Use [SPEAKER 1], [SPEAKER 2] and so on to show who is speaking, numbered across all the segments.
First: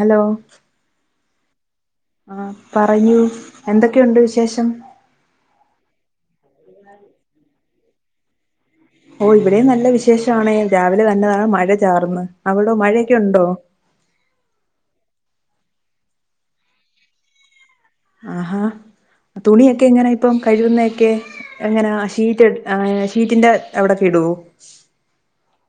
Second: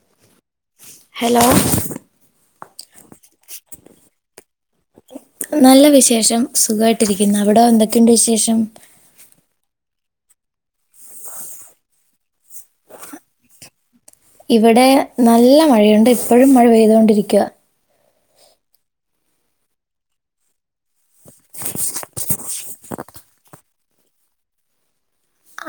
[SPEAKER 1] Hello
[SPEAKER 2] hello
[SPEAKER 1] ആഹ് പറയൂ എന്തൊക്കെയുണ്ട് വിശേഷം?
[SPEAKER 2] നല്ല വിശേഷം സുഖായിട്ടിരിക്കുന്ന് അവിടോ എന്തൊക്കെണ്ട് വിശേഷം?
[SPEAKER 1] ഓ ഇവിടെയും നല്ല വിശേഷാണെ രാവിലെ തന്നെ നല്ല മഴ ചാറ്ന്ന് അവിടോ മഴയൊക്കെ ഉണ്ടോ?
[SPEAKER 2] ഇവിടെ നല്ല മഴയുണ്ട് ഇപ്പഴും മഴ പെയ്തോണ്ടിരിക്ക
[SPEAKER 1] ആഹാ തുണിയൊക്കെ എങ്ങനെ ഇപ്പം കഴുകുന്നൊക്കെ എങ്ങനെ ഷീറ്റ് ഷീറ്റിന്റെ അവിടെക്കെ കെ [unintelligible]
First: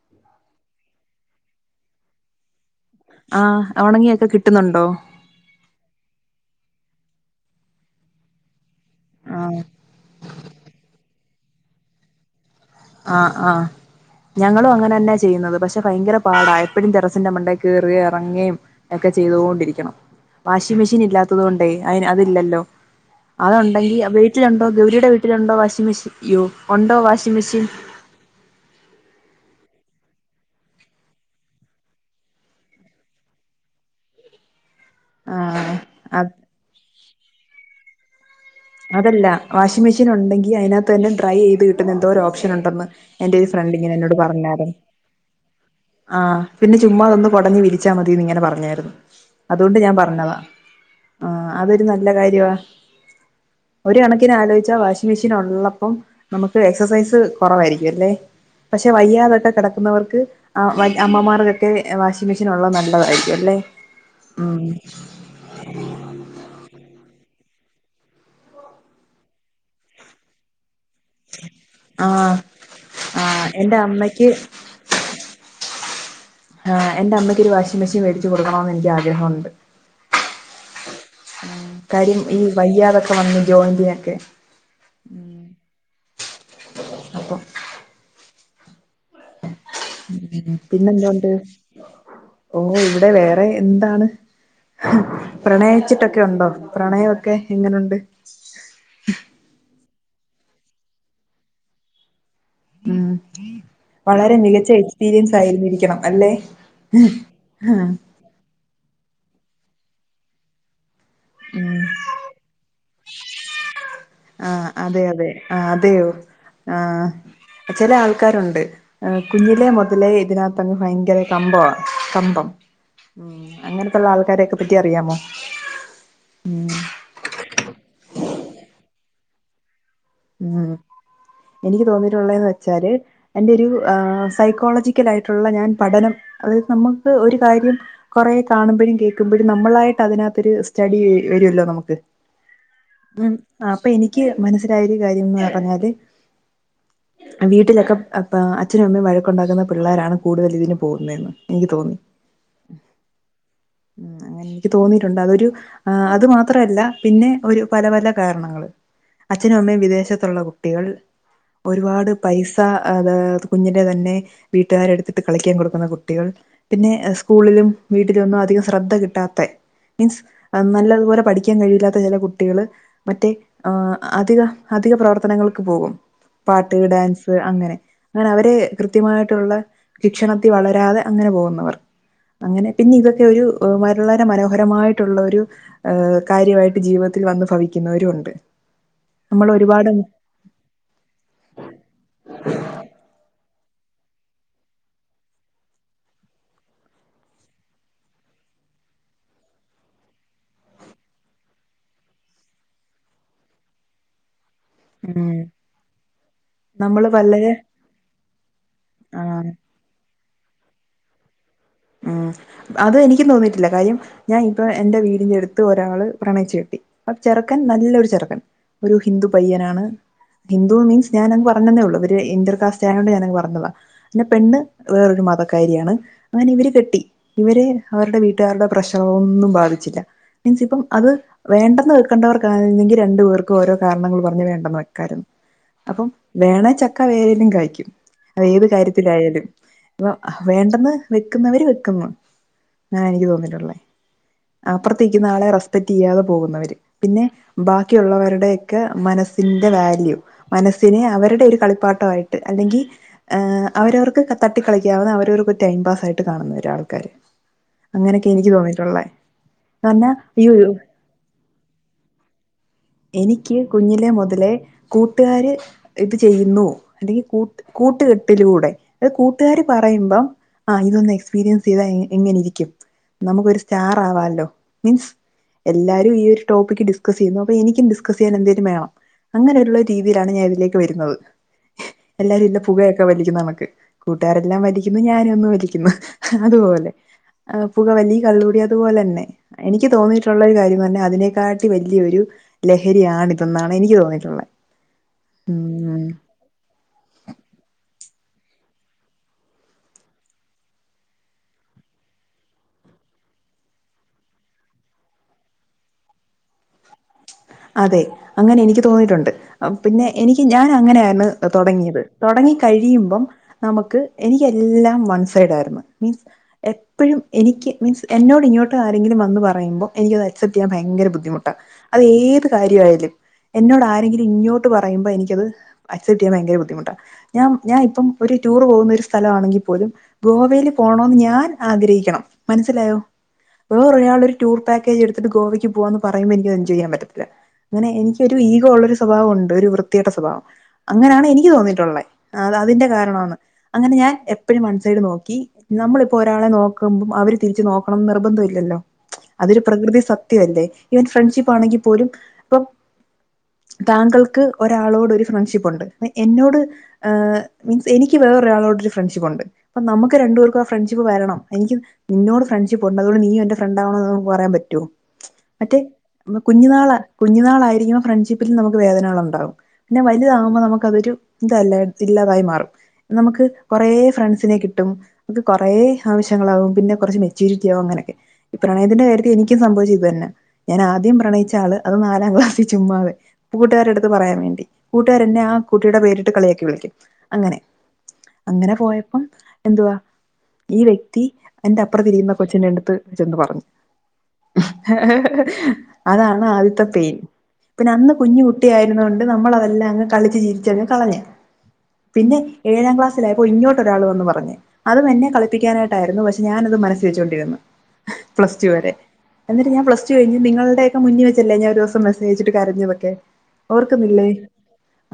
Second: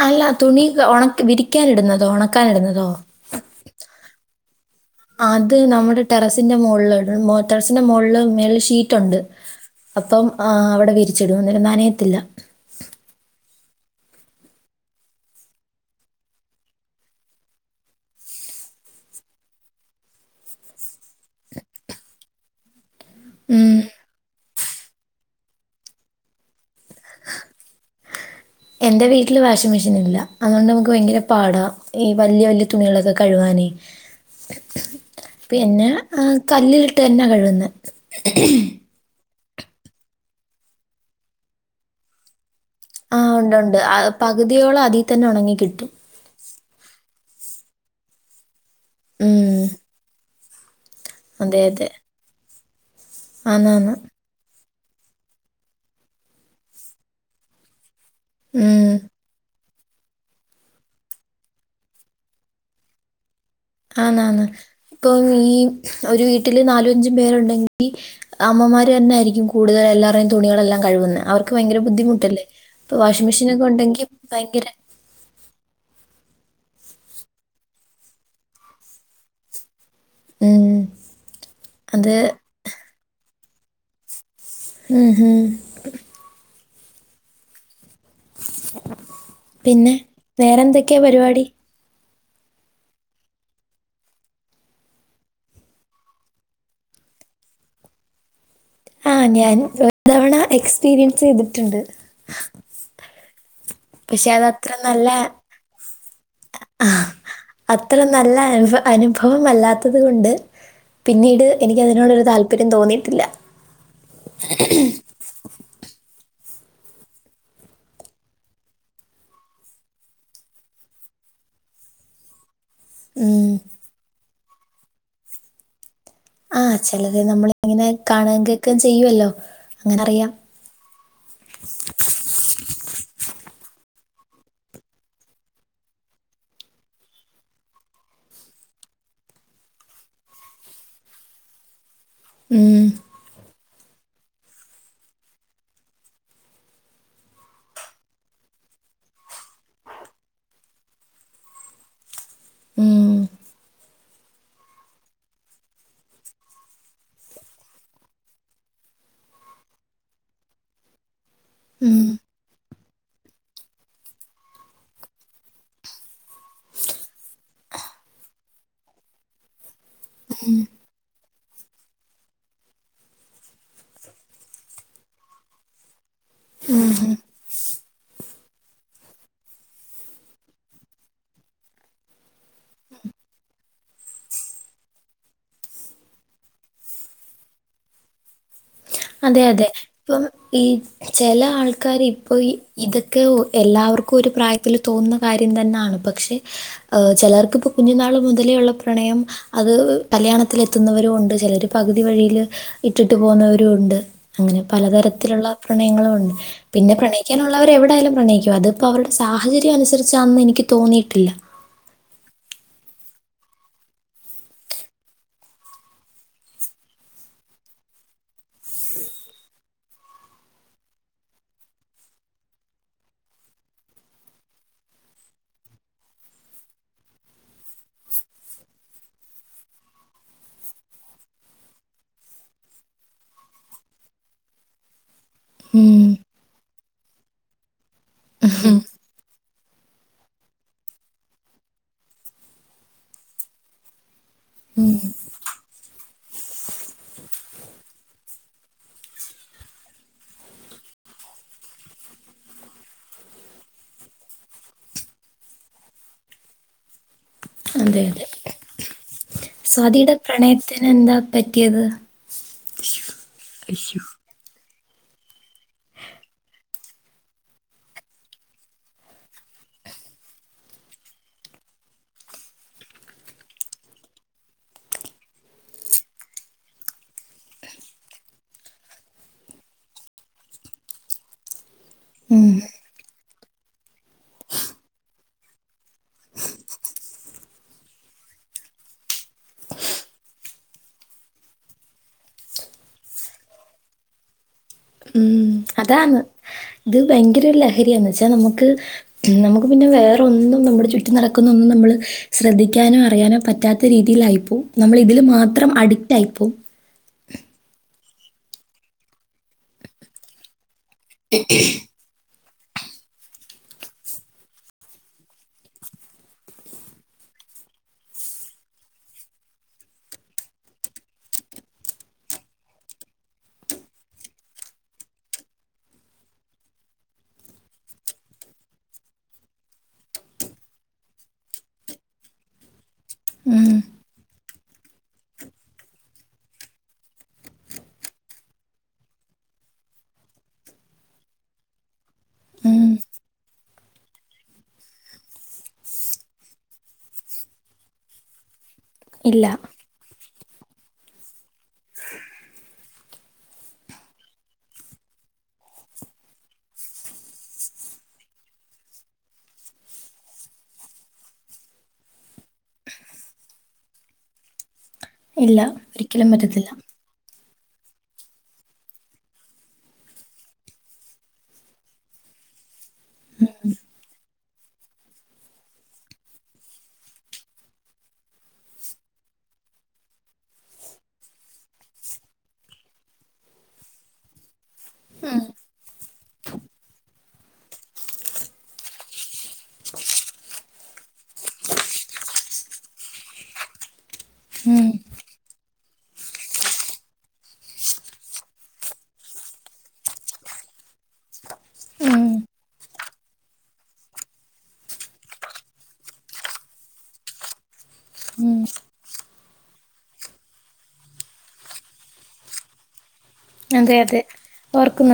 [SPEAKER 2] അല്ല തുണി ഉണ വിരിക്കാനിടുന്നതോ ഒണക്കാനിടുന്നതോ?
[SPEAKER 1] ആ ഒണങ്ങിയൊക്കെ കിട്ടുന്നുണ്ടോ
[SPEAKER 2] അത് നമ്മുടെ ടെറസിന്റെ മോ ടെറസിന്റെ മോള്ള് മേലെ ഷീറ്റ് ഉണ്ട്
[SPEAKER 1] ആ
[SPEAKER 2] അപ്പം അ അവിടെ വിരി ചെടി ഒന്നിനും നനയത്തില്ല
[SPEAKER 1] ആ ആ ഞങ്ങളും അങ്ങനന്നാ ചെയ്യുന്നത് പക്ഷെ ഭയങ്കര പാടാ എപ്പോഴും ടെറസിന്റെ മണ്ടേ കേറേം എറങ്ങേം ഒക്കെ ചെയ്തോണ്ടിരിക്കണം വാഷിംഗ് മിഷീൻ ഇല്ലാത്തതോണ്ടേ അയിന് അതില്ലല്ലോ
[SPEAKER 2] ഉം.
[SPEAKER 1] അതൊണ്ടെങ്കീ വീട്ടിലുണ്ടോ ഗൗരിയുടെ വീട്ടിലുണ്ടോ വാഷിംഗ മെഷീൻ യോ ഒണ്ടോ വാഷിംഗ് മെഷീൻ
[SPEAKER 2] എന്റെ വീട്ടില് വാഷിംഗാ മെഷീനില്ല അതുകൊണ്ട് നമുക്ക് ഭയങ്കര പാടാ ഈ വല്ല്യ വല്ല്യ തുണികളൊക്കെ കഴുകാനേ
[SPEAKER 1] ആഹ്
[SPEAKER 2] പിന്നെ ആ
[SPEAKER 1] അത്
[SPEAKER 2] കല്ലിലിട്ട് തന്ന കഴുകുന്നെ
[SPEAKER 1] അതല്ല വാഷിഗ് മെഷീനൊണ്ടെങ്കി അയിനാത്ത് തന്നെ ഡ്രൈ ചെയ്ത് കിട്ടുന്ന എന്തോരൊപ്ഷ് നുണ്ടെന്ന്
[SPEAKER 2] ആ
[SPEAKER 1] എന്റെ ഒരു
[SPEAKER 2] ഉണ്ട് ഉണ്ട്
[SPEAKER 1] ഫ്രണ്ടിങ്ങനെ
[SPEAKER 2] ആ,
[SPEAKER 1] എന്നോട് പറഞ്ഞായിര്ന്ന്
[SPEAKER 2] പകുതിയോളം അതിൽ തന്നെ ഉണങ്ങി കിട്ടും
[SPEAKER 1] ആ പിന്നെ ചുമ്മാതൊന്നന്ന് കൊടഞ് വിരിച്ചാമതീ ന്ന് ഇങ്ങനെ പറഞ്ഞായിരുന്നു
[SPEAKER 2] ഉം
[SPEAKER 1] അതുകൊണ്ട് ഞാൻ പറഞ്ഞതാ ആ
[SPEAKER 2] അതെ
[SPEAKER 1] അതൊരു
[SPEAKER 2] അതെ
[SPEAKER 1] നല്ല കാര്യവാ
[SPEAKER 2] ആന്നാന്ന്
[SPEAKER 1] ഒരു കണക്കിന് ആലോയ്ച്ചാ വാഷിംഗ് മിഷീൻ ഒള്ളപ്പം നമുക്ക് എക്സസൈസ് കൊറവായിരിക്കും അല്ലേ?
[SPEAKER 2] ഉം
[SPEAKER 1] പക്ഷേ വയ്യാതൊക്കെ കെടക്ക് ക്കുന്നവർക്ക് ആ അമ്മമാർക്കൊക്കെ വാഷിംഗ് മിഷീൻ ഒള്ളത് നല്ലതായിരിക്കും അല്ലേ?
[SPEAKER 2] ആന്നാന്ന്
[SPEAKER 1] ഉം
[SPEAKER 2] ഇപ്പം ഈ ഒരു വീട്ടില് നാലും അഞ്ചും പേരുണ്ടെങ്ക് ഈ അമ്മമാര് തന്നെയായിരിക്കും കൂടുതൽ എല്ലാരേയും തുണികളെല്ലാം കഴുവുന്നേ അവർക്ക് വയങ്കര
[SPEAKER 1] ആഹ്
[SPEAKER 2] ബുദ്ധിമുട്ടല്ലേ? ഇപ്പോ വാഷിംഗ്
[SPEAKER 1] ആഹ്
[SPEAKER 2] മെഷീനൊക്കെ
[SPEAKER 1] എന്റെ
[SPEAKER 2] ഉണ്ടെങ്കി
[SPEAKER 1] അമ്മയ്ക്ക്
[SPEAKER 2] ഭയങ്കര
[SPEAKER 1] ആ എന്റെ അമ്മയ്ക്കൊരു വാഷിംഗ് മെഷീൻ വേടിച്ചു കൊടുക്കണോന്ന് എനിക്ക് ആഗ്രഹോണ്ട്.
[SPEAKER 2] ഉം
[SPEAKER 1] മ്
[SPEAKER 2] അത്
[SPEAKER 1] കാര്യം ഈ വയ്യാതൊക്കെ വന്നു ജോയിന്റ്നൊക്കെ
[SPEAKER 2] ങ്ഹ് ആ
[SPEAKER 1] അപ്പം
[SPEAKER 2] പിന്നെ വേറെന്തൊക്കെയാ
[SPEAKER 1] പിന്നെന്തോണ്ട്
[SPEAKER 2] പരിപാടി?
[SPEAKER 1] ഓ ഇവിടെ വേറെ എന്താണ്? അഹ് പ്രണയിച്ചിട്ടൊക്കെ ഒണ്ടോ? പ്രണയവൊക്കെ എങ്ങനുണ്ട്?
[SPEAKER 2] ആ ഞാൻ ഒരു തവണ എക്സ്പീരിയൻസ് ചെയ്തിട്ടുണ്ട്.
[SPEAKER 1] ഉം
[SPEAKER 2] പക്ഷെ
[SPEAKER 1] വളരെ മികച്ച എക്സ്പീരിയൻസ് ആയിരുന്നിരിക്കണം. അല്ലേ
[SPEAKER 2] ആ അത്ര നല്ല അനുഫ അനുഭവം മല്ലാത്തത് കൊണ്ട് പിന്നീട്
[SPEAKER 1] ഉം
[SPEAKER 2] എനിക്കതിനോടൊരു താല്പര്യം തോന്നിയിട്ടില്ല.
[SPEAKER 1] ആ അതെ അതെ. ആ അതെയോ? ആ ചില ആൾക്കാരുണ്ട്. ഏ കുഞ്ഞിലേ മൊതലേ ഇതിനകത്തങ്ങ് ഭയങ്കര കമ്പവാ. കമ്പം.
[SPEAKER 2] ഉം
[SPEAKER 1] അങ്ങനത്തുള്ള ആൾക്കാരെയൊക്കെ പറ്റി അറിയാമോ?
[SPEAKER 2] ആ ചെലത് നമ്മൾ ഇങ്ങനെ കാണ്യേം കേക്കേം ചെയ്യുവല്ലോ. അങ്ങനെ അറിയാം
[SPEAKER 1] മ്മ് എനിക്ക് തോന്നിയിട്ടുള്ളേന്ന് വെച്ചാല് എന്റെ ഒരു ആ സൈക്കോളജിക്കലായിട്ടുള്ള ഞാൻ പഠനം അതായത് നമ്മുക്ക് ഒരു കാര്യം കൊറെ കാണുമ്പോൾ മ്പഴും കേക്കുമ്പോഴും നമ്മളായിട്ട് അതിനകത്തൊരു സ്റ്റഡി വരുല്ലോ നമുക്ക്
[SPEAKER 2] ഉം
[SPEAKER 1] മ്മ് അപ്പ എനിക്ക് മനസ്സിലായൊരു കാര്യംന്ന് പറഞ്ഞാല് വീട്ടിലൊക്കെ അപ്പ അച്ഛനും അമ്മയും വഴക്കുണ്ടാക്കുന്ന പിള്ളേരാണ് കൂടുതൽ ഇതിന് പോകുന്നേന്ന് എനിക്ക് തോന്നി.
[SPEAKER 2] ഉം
[SPEAKER 1] മം അങ്ങനെ എനിക്ക് തോന്നിയിട്ടുണ്ട്. അതൊരു അത് മാത്രല്ല. പിന്നെ ഒരു പല പല കാരണങ്ങള്. അച്ഛനും അമ്മയും വിദേശത്തുള്ള കുട്ടികൾ
[SPEAKER 2] ഉം
[SPEAKER 1] ഒരുപാട് പൈസ അത് കുഞ്ഞിൻ്റെ തന്നെ വീട്ടുകാരെടുത്തിട്ട് കളിക്കാൻ കൊടുക്കുന്ന കുട്ടികൾ പിന്നെ സ്കൂളിലും വീട്ടിലു ഒന്നും അധികം ശ്രദ്ധ കിട്ടാത്തെ മീൻസ് നല്ലതുപോലെ പഠിക്കാൻ കഴിവില്ലാത്ത ചെല കുട്ടികള് മറ്റേ ഏ അധിക അധിക പ്രവർത്തനങ്ങൾക്ക് പോകും. പാട്ട് ഡാൻസ് അങ്ങനെ. അങ്ങനെ അവരെ കൃത്യമായിട്ടുള്ള ശിക്ഷണത്തിൽ വളരാതെ അങ്ങനെ പോകുന്നവർ അങ്ങനെ പിന്നെ ഇതൊക്കെ ഒരു വളരെ മനോഹരമായിട്ടുള്ള ഒരു കാര്യമായിട്ട് ജീവിത ത്തിൽ വന്ന് ഭവിക്കുന്നവരുണ്ട്.
[SPEAKER 2] അതെ അതെ. ഇപ്പം ഈ ചെല ആൾക്കാർ ഇപ്പം ഈ ഇതൊക്കെ ഒ എല്ലാവർക്കും ഒരു പ്രായത്തിൽ തോന്നുന്ന കാര്യം തന്നാണ്. പക്ഷേ ചെലർക്ക്പ്പോ കുഞ്ഞു നാള് മൊതല് ല്ള്ള പ്രണയം അത് കല്യാണത്തിൽ എത്തുന്നവരും ഉണ്ട്. ചെലര് പകുതി വഴിയിൽ ഇട്ടിട്ട് പോകുന്നവരും രുണ്ട് അങ്ങനെ
[SPEAKER 1] ഉം.
[SPEAKER 2] പലതരത്തിലുള്ള പ്രണയങ്ങളും ഉണ്ട്. പിന്നെ
[SPEAKER 1] നമ്മള് വളരെ
[SPEAKER 2] പ്രണയിക്കാനുള്ളവർ എവിടായാലും പ്രണയിക്കും. അതിപ്പോ അവരുടെ സാ
[SPEAKER 1] ആഹ്.
[SPEAKER 2] സാഹചര്യം അനുസരിച്ചാന്ന് എനിക്ക് തോന്നിയിട്ടില്ല.
[SPEAKER 1] ഉം അത് എനിക്കും തോന്നിയിട്ടില്ല കാര്യം ഞാൻ ഇപ്പ എന്റെ വീടിന്റെ അടുത്ത് ഒരാള് പ്രണയിച്ചു അപ്പ ചെറക്കൻ നല്ലൊരു ചെറുക്കൻ ഒരു ഹിന്ദു പയ്യനാണ്. ഹിന്ദു മീൻസ് ഞാനങ്ങ് പറഞ്ഞന്നേ ഒള്ളൂ. ഇവര് ഇൻറ്റർ കാസ്റ്റ് ആയോണ്ട് ഞാനത് പറഞ്ഞതാ പിന്ന പെണ്ണ് വേറോരു മതക്കാരിയാണ് അങ്ങനെ ഇവര് കെട്ടി. ഇവര് അവരുടെ വീട്ടുകാരുടെ പ്രശ്നങ്ങളൊന്നും ബാധിച്ചില്ല. മീൻസ് ഇപ്പം അത് വേണ്ടെന്ന് വെക്കേണ്ടവർക്കെങ്കിൽ രണ്ടു പേർക്കും ഓരോ കാരണങ്ങൾ പറഞ് വേണ്ടെന്ന് വെക്കായിരുന്നു
[SPEAKER 2] ഉം
[SPEAKER 1] അപ്പം വേണെ ചക്ക വേരിലും കായിക്കും അത് ഏത് കാര്യത്തിലായാലും ഇപ്പൊ വേണ്ടെന്ന് വെക്കുന്നവര് വെക്കുന്നു ഞാൻ എനിക്ക് തോന്നിട്ടുള്ളേ
[SPEAKER 2] ഉം
[SPEAKER 1] അപ്പുറത്തേക്കുന്ന ആളെ റെസ്പെക്ട് ചെയ്യാതെ പോകുന്നവര് പിന്നെ ബാക്ക ഒക്കുള്ളവരുടെയൊക്കെ മനസ്സിന്റെ വാല്യൂ മനസ്സിനെ അവരുടെ ഒരു കളിപ്പാട്ടയിട്ട് അല്ലെങ്കിൽ അവരവർക്ക് തട്ടി കളിക്കാവുന്ന അവരവർക്ക് ടൈം പാസ് ആയിട്ട് കാണുന്ന ഒരാൾക്കാര്
[SPEAKER 2] അതെ അതെ
[SPEAKER 1] അങ്ങനെയൊക്കെ എനിക്ക് തോന്നിട്ടുള്ളേ
[SPEAKER 2] സ്വാതിയുടെ പ്രണയത്തിന് എന്താ പറ്റിയത്
[SPEAKER 1] എനിക്ക് കുഞ്ഞിലെ മുതലേ കൂട്ടുകാര് ഇത് ചെയ്യുന്നു അല്ലെങ്കിൽ കൂട്ടുകെട്ടിലൂടെ അത് കൂട്ടുകാര് പറ പറയ്പോം ആ ഇതൊന്ന് എക്സ്പീരിയൻസ് ചെയ്ത എങ്ങനെരിക്കും നമുക്കരു സ്റ്റാർ ആവാല്ലോ മീൻസ് എല്ലാരും ഈ ഒരു ടോപ്പിക് ഡിസ്കസ് ചെയ്യുന്ന അപ്പൊ എനിക്കും ഡിസ്കസ് ചെയ്യാൻ എന്തേങ്കിലും വേണം അങ്ങനെയുള്ള രീതിയിലാണ് ഞാൻ ഇതിലേക്ക് വരുന്നത് എല്ലാരും ഇല്ലാം പുകയൊക്കെ വലി ണക്ക് നമുക്ക് കൂട്ടുകാരെല്ലാം വലിക്കുന്നു ഞാനും ഒന്ന് വലിക്കുന്നു അതുപോലെ പുക വലി കള്ളുകൂടി അതുപോലെ തന്നെ എനിക്ക് തോന്നിയിട്ടുള്ള ഒരു കാര്യംന്ന് പറഞ്ഞ അതിനെക്കാട്ടി വലിയൊരു ലഹരിയാണിതെന്നാണ് എനിക്ക് തോന്നിയിട്ടുള്ള
[SPEAKER 2] ഉം അതാണ് ഇത് ഭയങ്കര ഒരു ലഹരിയാന്ന് വെച്ച നമുക്ക് നമുക്ക് പിന്നെ വേറെന്നും നമ്മുടെ ചുറ്റും നടക്കുന്ന ഒന്നും നമ്മള് ശ്രദ്ധിക്കാനും അറിയ ന പറ്റാത്ത രീതിയിൽആയിപ്പോ നമ്മൾ ഇതില് മാത്രം അഡിക്റ്റ് ആയിപ്പോ
[SPEAKER 1] അതെ അങ്ങനെ എനിക്ക് തോന്നിയിട്ടുണ്ട് പിന്നെ എനിക്ക് ഞാൻ അങ്ങനെയാര്ന്ന് തുടങ്ങിയത് തുടങ്ങി കഴിയുമ്പം നമുക്ക് എനിക്ക് എല്ലാം വൺ സൈഡ് ആയിരുന്നു മീൻസ് എപ്പഴും എനിക്ക് മീൻസ് എന്നോട് ഇങ്ങോട്ട് ആരെങ്കിലും വന്ന് പറയുമ്പോ എനിക്ക് അത് അക്സെപ്റ്റ് ചെയ്യാൻ ഭയര ബുദ്ധിമുട്ടാ അത്ഏ കാര്യമായാലും എന്നോട് ആരെങ്കിലും ഇങ്ങോട്ട് പറയുമ്പോ എനിക്കത് അക്സെപ്റ്റ് ചെയ്യാൻ ഭയങ്കര ബുദ്ധിമുട്ടാ ഞാൻ ഞാൻ ഇപ്പം ഒരു ടൂർ പോകുന്ന ഒരു സ്ഥലം ആണെങ്കിൽ പോലും ഗോവയിൽ പോകണോന്ന് ഞാൻ ആഗ്രഹിക്കണം മനസ്സിലായോ
[SPEAKER 2] ഉം,
[SPEAKER 1] വേറെ ഒരാളൊരു ടൂർ പാക്കേജ് എടുത്തിട്ട് ഗോവയ്ക്ക് പോവാന്ന് പറയുമ്പോ എനിക്കത് എൻജോയ് ചെയ്യാൻ പറ്റത്തില്ല അങ്ങനെ എനിക്ക് ഒരു ഈഗോ ഉള്ള ഒരു സ്വഭാവം ഉണ്ട് ഒരു വൃത്തികെട്ട സ്വഭാവം അങ്ങനെയാണ് എനിക്ക് തോന്നിയിട്ടുള്ള അതിന്റെ
[SPEAKER 2] ഉം.
[SPEAKER 1] കാരണമാണ് അങ്ങനെ ഞാൻ എപ്പോഴും വൺസൈഡ് നോക്കി നമ്മളിപ്പോ ഒരാളെ നോക്കുമ്പോൾ അവര് തിരിച്ച് നോക്കണം ന്ന് നിർബന്ധം ഇല്ലല്ലോ
[SPEAKER 2] ഇല്ല
[SPEAKER 1] അതൊരു പ്രകൃതിസത്യം അല്ലേ ഈ ഒരു ഫ്രണ്ട്ഷിപ്പ് ആണെങ്കി പോലും ഇപ്പം താങ്കൾക്ക് ഒരാളോട് ഒരു ഫ്രണ്ട്ഷിപ്പ് ഉണ്ട് എന്നോട് മീൻസ് എനിക്ക് വേറെഒരാളോട് ഫ്രണ്ട്ഷിപ്പ്ണ്ട് നമുക്ക് രണ്ടുപേർക്കും ആ ഫ്രണ്ട്ഷിപ്പ് വരണം എനിക്ക് നിന്നോട് ഫ്രണ്ട്ഷിപ്പ് ഉണ്ട് അതൊണ്ട് നീ എന്റെ ഫ്രണ്ട് ആവണോന്ന് പറയാൻ പറ്റോ
[SPEAKER 2] ഇല്ല ഒരിക്കലും പറ്റ
[SPEAKER 1] കുഞ്ഞു നാള കുഞ്ഞു നാളായി ഫ്രണ്ട്ഷിപ്പിൽ നമുക്ക് വേദനകൾണ്ടാകും പിന്നെ വലുതാകുമ്പോൾ നമുക്കതൊ ഇതല്ല ഇല്ലാതായി മാറും നമുക്ക് കുറേ ഫ്രണ്ട്സിനെ കിട്ടും നമുക്ക് കൊറേ ആവശ്യങ്ങളാവും പിന്നെ കുറച്ച് മെച്ചൂരിറ്റി ആകും അങ്ങനൊക്കെ ഈ പ്രണയത്തിന്റെ കാര്യത്തിൽ എനിക്കും സംഭവിച്ചത് ഇത് തന്നാ ഞാൻ ആദ്യം പ്രണയിച്ച അത് നാലാം ക്ലാസിൽ ചുമ്മാതെ കൂട്ടുകാരഅടുത്ത് പറയാൻ വേണ്ടി കൂട്ടുകാരഎന്നെ ആ കുട്ടിയുടെ പേരിട്ട് കളിയാക്കി വിളിക്കും അങ്ങനെ അങ്ങനെ പോയപ്പോം എന്തുവാ ഈ വ്യക്തി എന്റെ അപ്രത്തെതിരിക്കുന്ന കൊച്ചിന്റെ അടുത്ത് ചെന്നെന്ന് പറഞ്ഞു
[SPEAKER 2] ഉം,
[SPEAKER 1] അതാണ് ആദ്യത്തെ പെയിൻ പിന്നെ അന്ന് കുഞ്ഞു കുട്ടിയ ആയിരുന്നൊണ്ട് നമ്മളതെല്ലാം അങ്ങ് കളിച്ച് ചിരിച്ച്കളഞ്ഞ്
[SPEAKER 2] ഉം.
[SPEAKER 1] പിന്നെ ഏഴാം ക്ലാസ്സിലായപ്പോ ഇങ്ങോട്ട് ഒരാൾ വന്ന് പറഞ്ഞു അതും എന്നെ കളിപ്പിക്കാനായിട്ടായിരുന്നു പക്ഷെഞാനത് മനസ്സ് വെച്ചോണ്ടിരിന്നു പ്ലസ്റ്റു വരെ എന്നിട്ട് ഞാൻ പ്ലസ്റ്റു കഴി ഞ്ഞ്നിങ്ങൾടെ മുന്നി വെച്ചെല്ലെ ഞാൻഒരുസംമെ സേജ്ട്ട് കരഞ്ഞതൊക്കെ
[SPEAKER 2] അതെ അതെ
[SPEAKER 1] ഓർക്കുന്നില്ലേ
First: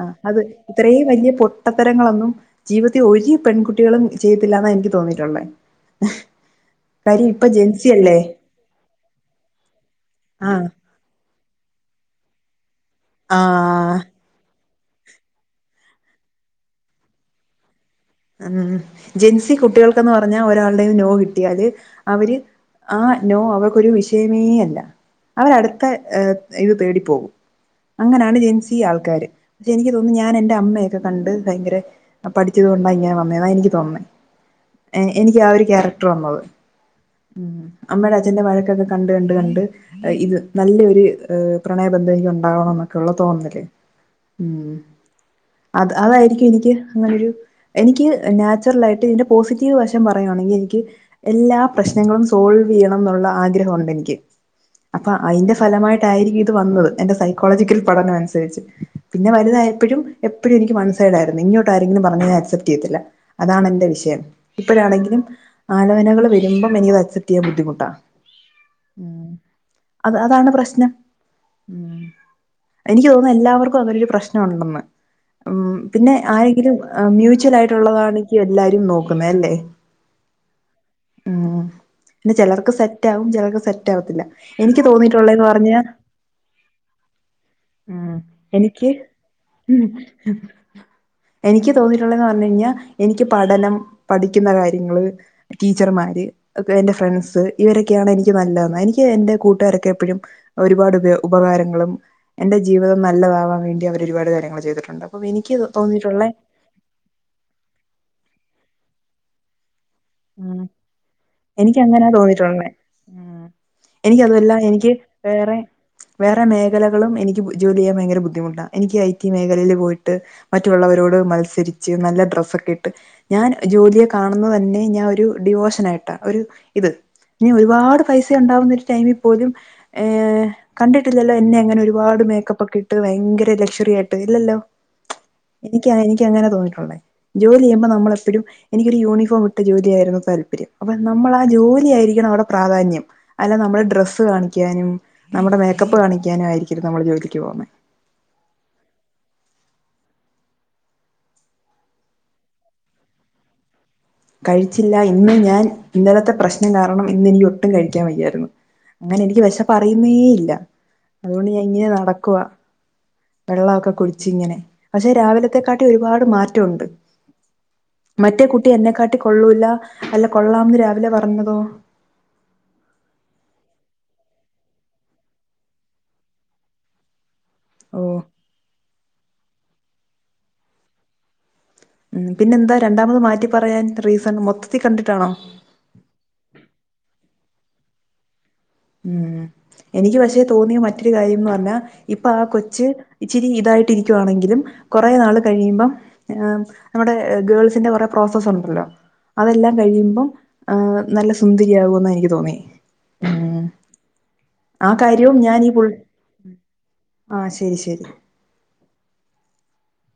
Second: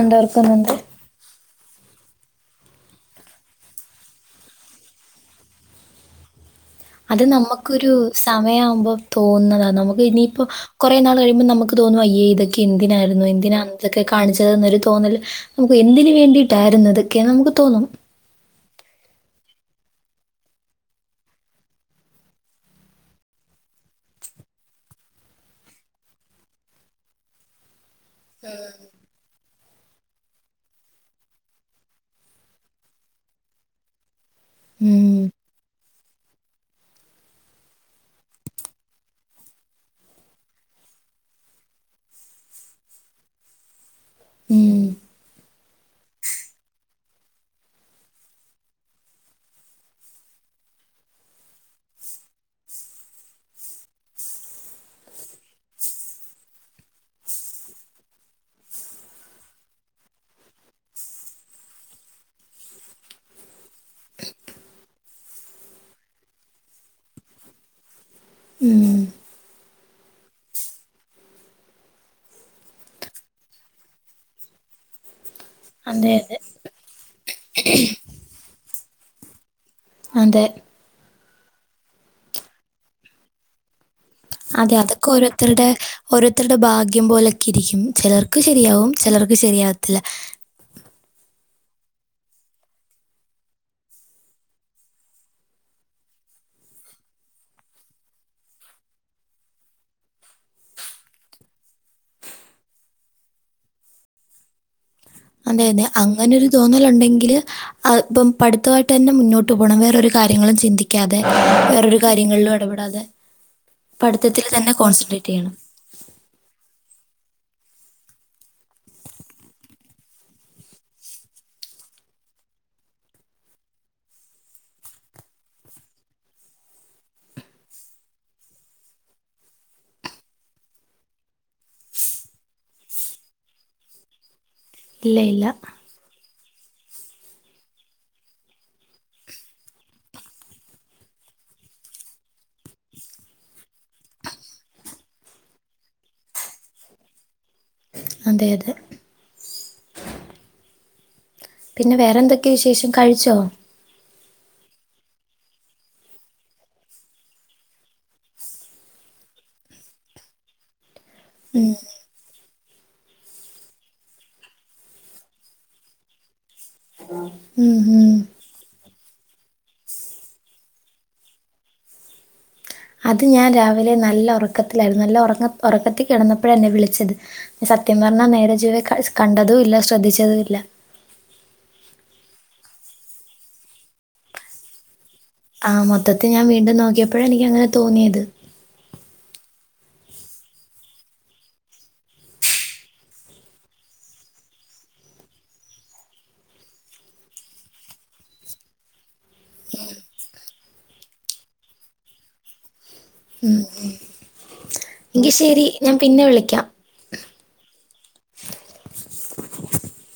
[SPEAKER 1] ആ അത്
[SPEAKER 2] ഓർക്കുന്നുണ്ട്
[SPEAKER 1] ഇത്രയും വലിയ പൊ പൊട്ടത്തരങ്ങളൊന്നും ജീവിതൽ ഒരീ പെൺകുട്ടികളും ചെയ്ത്തില്ലന്ന് എനിക്ക് തോന്നിയിട്ടുള്ളേ [unintelligible]
[SPEAKER 2] അത്
[SPEAKER 1] ഇപ്പൊ ജെൻസി
[SPEAKER 2] നമ്മക്കൊരു
[SPEAKER 1] അല്ലേ
[SPEAKER 2] സമയവുമ്പോ തോന്നുന്നതാണ് നമുക്ക് ഇനിയിപ്പോ
[SPEAKER 1] ആ
[SPEAKER 2] കൊറെനാൾ കഴിയുമ്പേ നമ്മക്ക് നമുക്ക് തോന്നും അയ്യ ഇതൊക്കെ എന്തിനായിരുന്നു എന്തിനാണ്
[SPEAKER 1] ആ
[SPEAKER 2] ഇതൊക്കെ കാണിചെത് എന്നരു തോന്നൽ നമുക്ക് എന്തിന് വേണ്ടിട്ടായിരുന്നു ഇതൊക്കെയന്ന് നമുക്ക് തോന്നും
[SPEAKER 1] മം ജെൻസി കുട്ടികൾക്കന്ന് പറഞ്ഞാൽ ഒരാളുടെയും നോ കിട്ടിയാല് അവര് ആ നോ അവക്കൊരു വിഷയമേ അല്ല അവരടുത്തെ ഏ ഇത് തേടിപ്പോകും അങ്ങനെയാണ് ജെൻസി ആൾക്കാര് പക്ഷെ എനിക്ക് തോന്നുന്നു ഞാൻ എന്റ അമ്മയൊക്കെ കണ്ട് ഭയങ്കര പഠിച്ചത്കൊണ്ട് ഇങ്ങനെ വന്നേ എനിക്ക് തോന്നുന്നെ
[SPEAKER 2] ഉം.
[SPEAKER 1] എനിക്ക് ആ ഒരു ക്യാരക്ടർ വന്നത് മം അമ്മടെ അച്ഛന്റെ വഴക്കൊക്കെ കണ്ട് കണ്ട് കണ്ട് ഇത് നല്ലൊരു ഹ് പ്രണയ എന്തേലും ഉണ്ടാവണം എന്നൊക്കെ ഉള്ള തോന്നല്
[SPEAKER 2] ഉം.
[SPEAKER 1] അത് അതായിരിക്കും എനിക്ക് ഇങ്ങനൊരു എനിക്കിനാച്ചുറൽ ആയിട്ട് ഇതിന്റെ പോസിറ്റീവ് വശം പറയുകയാണെ ങ്കിൽ എനിക്കി എല്ലാ പ്രശ്നങ്ങളും സോൾവ് വീണം എന്നുള്ള ആഗ്രഹമുണ്ട് എനിക്ക് അപ്പൊ അതിന്റെ ഫലമായിട്ടായിരിക്കും ഇത് വന്നത് എന്റെ സൈക്കോളജിക്കൽ പഠനം അനുസരിച്ച് പിന്നെ വരുന്നത് എപ്പോഴും എപ്പോഴും എനിക്ക് വൺ സൈഡായിരുന്നു ഇങ്ങോട്ട് ആരെങ്കിലുംപറഞ്ഞാ ഞാൻഅസെപ്റ്റ് അതാണ് എന്റെ വിഷയം ഇപ്പോഴാണെങ്കിലും ആലോനകൾ വരുമ്പോം എനിക്ക്അസെപ്റ്റ് ചെയ്യാൻ ബുദ്ധിമുട്ട
[SPEAKER 2] ഉം.
[SPEAKER 1] [unintelligible] അതാണ് പ്രശ്നം മം എനിക്ക് തോന്നും എല്ലാവർക്കും അതരു പ്രശ്നം ണ്ടെന്ന് ഉം
[SPEAKER 2] അതെ,
[SPEAKER 1] പിന്നെ
[SPEAKER 2] അതെ.
[SPEAKER 1] ആരെങ്കിലും മ്യൂച്വൽ ആയിട്ടുള്ളതാണങ്കിൽഎല്ലാരും നോക്കുന്നേ അല്ലേ
[SPEAKER 2] അതെ
[SPEAKER 1] മം പിന്നെ ചിലർക്ക് സെറ്റ് ആകും ചിലർക്ക് സെറ്റ് ആവത്തില്ല
[SPEAKER 2] അതെ
[SPEAKER 1] എനിക്ക്
[SPEAKER 2] അതൊക്കെ
[SPEAKER 1] തോന്നിയിട്ടുള്ളന്ന്
[SPEAKER 2] ഓരോരുത്തരുടെ
[SPEAKER 1] പറഞ്ഞ
[SPEAKER 2] ഓരോരുത്തരുടെ ഭാഗ്യം പോലൊക്കെ ഇരിക്കും
[SPEAKER 1] ഉം
[SPEAKER 2] ചിലർക്ക്
[SPEAKER 1] എനിക്ക്
[SPEAKER 2] ശരിയാവും ചിലർക്ക് ശരിയാവത്തില്ല
[SPEAKER 1] എനിക്ക് തോന്നി [unintelligible] എനിക്ക്പഠനം പഠിക്കുന്ന കാര്യങ്ങള് ടീച്ചർമാർ ഫ്രണ്ട്സ് ഇവരൊക്കെയാണ് എനിക്ക് നല്ലതെന്ന് എനിക്ക് എന്റെ കൂട്ടുകാരൊക്കെ എപ്പോഴും ഒരുപാട് പേര്ഉപകാരങ്ങളും എന്റെ ജീവിതം നല്ലതാവാൻ വേണ്ടി അവര് ഒരുപാട് കാര്യങ്ങൾ ചെയ്തിട്ടുണ്ട് അപ്പം എനിക്ക്
[SPEAKER 2] അതെ അതെ
[SPEAKER 1] തോന്നിയിട്ടുള്ള
[SPEAKER 2] അങ്ങനെ ഒരു തോന്നലുണ്ടെങ്കിൽ അ ഇപ്പം പഠിത്തമായിട്ട് തന്നെ മുന്നോട്ട് പോകണം വേറെ വേറരു കാര്യങ്ങളും
[SPEAKER 1] ഉം
[SPEAKER 2] ചിന്തിക്കാതെ വേറൊരു കാര്യങ്ങളിലും ഇടപെടാതെ പഠിത്തത്തിൽ
[SPEAKER 1] എനിക്കതല്ല
[SPEAKER 2] തന്നെ
[SPEAKER 1] എനിക്ക്
[SPEAKER 2] കോൺസെൻട്രേറ്റ് ചെയ്യണം
[SPEAKER 1] വേറെ വേറെ മേഖലകളും എനിക്ക് ജോലി ചെയാൻ ഭയങ്കരബുദ്ധിമുട്ടാ എനിക്ക് ഐക്യമേഖലയിൽപോയിട്ട് മറ്റുള്ളവരോട് മത്സരിച്ച് നല്ല [unintelligible] ഇട്ട് ഞാൻ ജോലിയെ കാണുന്നത്‌ തന്നെ ഞാൻ ഒരു ഡിവോഷൻ ആയിട്ടാ ഒരു ഇത് ഇനി ഒരുപാട് പൈസ ഉണ്ടാവുന്ന ഒരു ടൈമിൽ പോലും ഏ കണ്ടിട്ടില്ലല്ലോ എന്നെ അങ്ങനെ ഒരുപാട് മേക്കപ്പ് ഒക്കെ ഇട്ട് ഭയങ്കര ലക്ഷറി ആയിട്ട് ഇല്ലല്ലോ
[SPEAKER 2] ഇല്ല ഇല്ല
[SPEAKER 1] ങ്ങനെ തോന്നിയിട്ടുള്ളേ ജോലി ചെയ്യുമ്പോ നമ്മളെപ്പോഴും എനിക്ക ഒരു യൂണിഫോം ജോലി ആയിരുന്നു താല്പര്യം അപ്പ നമ്മള ആ ജോലി ആയിരിക്കണം അവിടെ പ്രാധാന്യം അല്ലാ തെനമ്മുടെ ഡ്രസ്സ്കാണിച്ച് നമ്മുടെ മേക്കപ്പ് കാണിക്കാനുംയിരിക്കരുത് നമ്മൾ ജോലിക്ക് പോവുന്നത്
[SPEAKER 2] അതെ അതെ പിന്നെ വേറെ എന്തൊക്കെയ വിശേഷം കഴിച്ചോ
[SPEAKER 1] കഴിച്ചില്ല ഇന്ന് ഞാൻ ഇന്നലത്തെ പ്രശ്നം കാരണം ഇന്ന് എനിക്ക് ഒട്ടും കഴിക്കാൻ വയ്യായിരുന്നു അങ്ങനെ എനിക്ക് വിശപ്പ് അറിയുന്നേ ഇല്ല അതുകൊണ്ട് ഞാൻ ഇങ്ങനെ നടക്കുവ വെള്ളമൊക്കെ കുടിച്ച് ഇങ്ങനെ പക്ഷെ രാവിലത്തെക്കാട്ടി ഒരുപാട് മാറ്റമുണ്ട്
[SPEAKER 2] ഉം ഉം
[SPEAKER 1] മറ്റേ കുട്ടി എന്നെക്കാ- ട്ടികൊള്ളൂല അല്ല കൊള്ളാമന്ന് രാവിലെ പറഞ്ഞതോ
[SPEAKER 2] അത് ഞാൻ രാവിലെ നല്ല ഉറക്കത്തിലായിരുന്നു നല്ല ഉറ ഉറക്കത്തി കിടന്നപ്പോഴ എന്നെ വിളിച്ചത് സത്യം
[SPEAKER 1] ഓ
[SPEAKER 2] പറഞ്ഞാൽ നേര ചെവ്വെ കണ്ടതും ഇല്ല ശ്രദ്ധിച്ചതും ഇല്ല
[SPEAKER 1] ഉം പിന്നെന്താ രണ്ടാമത് മാറ്റി പറയാൻ റീസൺ മൊത്തത്തിൽ കണ്ടിട്ട്
[SPEAKER 2] ആ മൊത്തത്തി ഞാൻ വീണ്ടും നോക്കിയപ്പോഴ എനിക്ക് അങ്ങനെ തോന്നിയത്
[SPEAKER 1] ഉം എനിക്ക് പക്ഷേ തോന്നിയ മറ്റൊരു കാര്യംന്ന് പറഞ്ഞാ ഇപ്പൊ ആ കൊച്ച് ഇച്ചിരി ഇതായിട്ട് ഇരിക്കുകയാണെങ്കിലും കുറേ നാൾ കഴിയുമ്പോ നമ്മുടെ ഗേൾസിന്റെ കുറെ പ്രോസസ്സ് ഉണ്ടല്ലോ അതെല്ലാം കഴിയുമ്പം ആ നല്ല സുന്ദരിയാകുമെന്ന് എനിക്ക് തോന്നി
[SPEAKER 2] ഉം ഉം എങ്കി
[SPEAKER 1] കാര്യവും
[SPEAKER 2] ശെരി
[SPEAKER 1] ഈ പുൾ
[SPEAKER 2] ഞാൻ പിന്നെ വിളിക്കാം
[SPEAKER 1] ആഹ് ശരി ശരി
[SPEAKER 2] [inaudible]